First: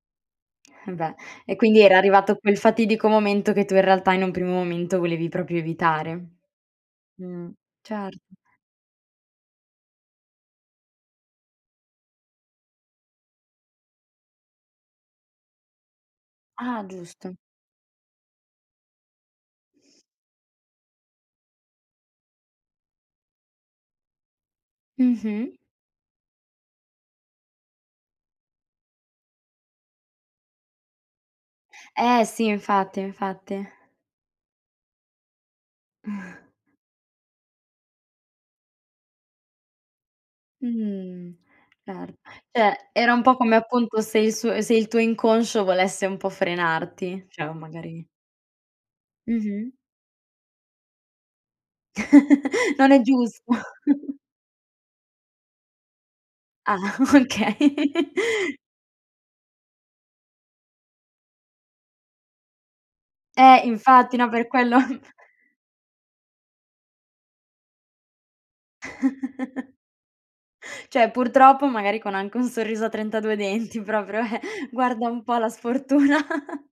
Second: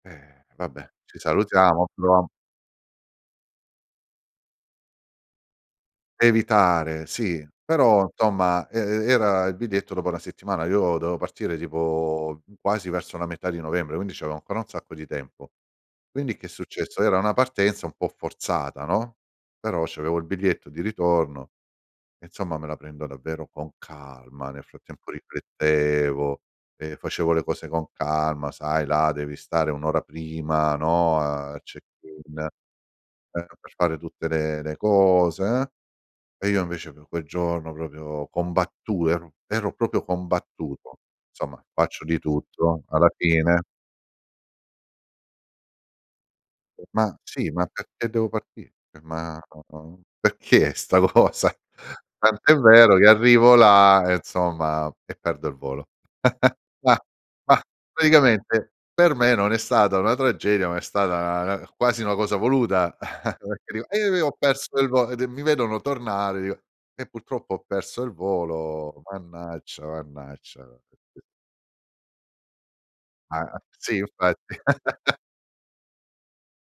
Eh! Vabbè, Beh, ci e quindi salutiamo. era [unintelligible] arrivato quel fatidico momento, che tu in realtà in un primo momento volevi proprio evitare. Evitare, sì, Mh, però, certo. somma, e e era il biglietto dopo 1 settimana. Io dovevo partire tipo quasi verso la metà di novembre, quindi, c'avevo ancora un sacco di tempo. Quindi, che è Ah, successo? Era una giusto! partenza un po' forzata, no, però, c'avevo il biglietto di ritorno e, insomma, me la prendo davvero con calma. Nel frattempo, Mh-mh. riflettevo e facevo le cose con calma. Sai, là devi stare 1 ora prima, no, al Eh check-in, sì! eh, Infatti, infatti. per fare tutte le le cose, uhm. E io, invece, pe' quel giorno, proprio, combattu ero ero proprio combattuto. Mh, Somma, faccio cer di cioè, tutto alla era un po' come fine appunto se il suo se il tuo inconscio volesse un po' Mah, frenarti. Cioè sì, o ma magari perché devo partì? Ma, Mh-mh. uhm, perché sta cosa? Tant'è Non vero è che giusto. arrivo là e insomma e perdo il volo. Ah! Mah! Okay. Mah, praticamente per me non è stata una tragedia, ma è stata 'na quasi una cosa voluta Eh [unintelligible] e infatti! No, io ho per quello. perso il vo e de mi vedono tornare e io: "Eh, purtroppo ho perso il volo, mannaggia, mannaggia" Cioè, [unintelligible] purtroppo, magari, con anche un sorriso a 32 Ah! denti, Sì, proprio, eh. infatti. Guarda un po' la sfortuna.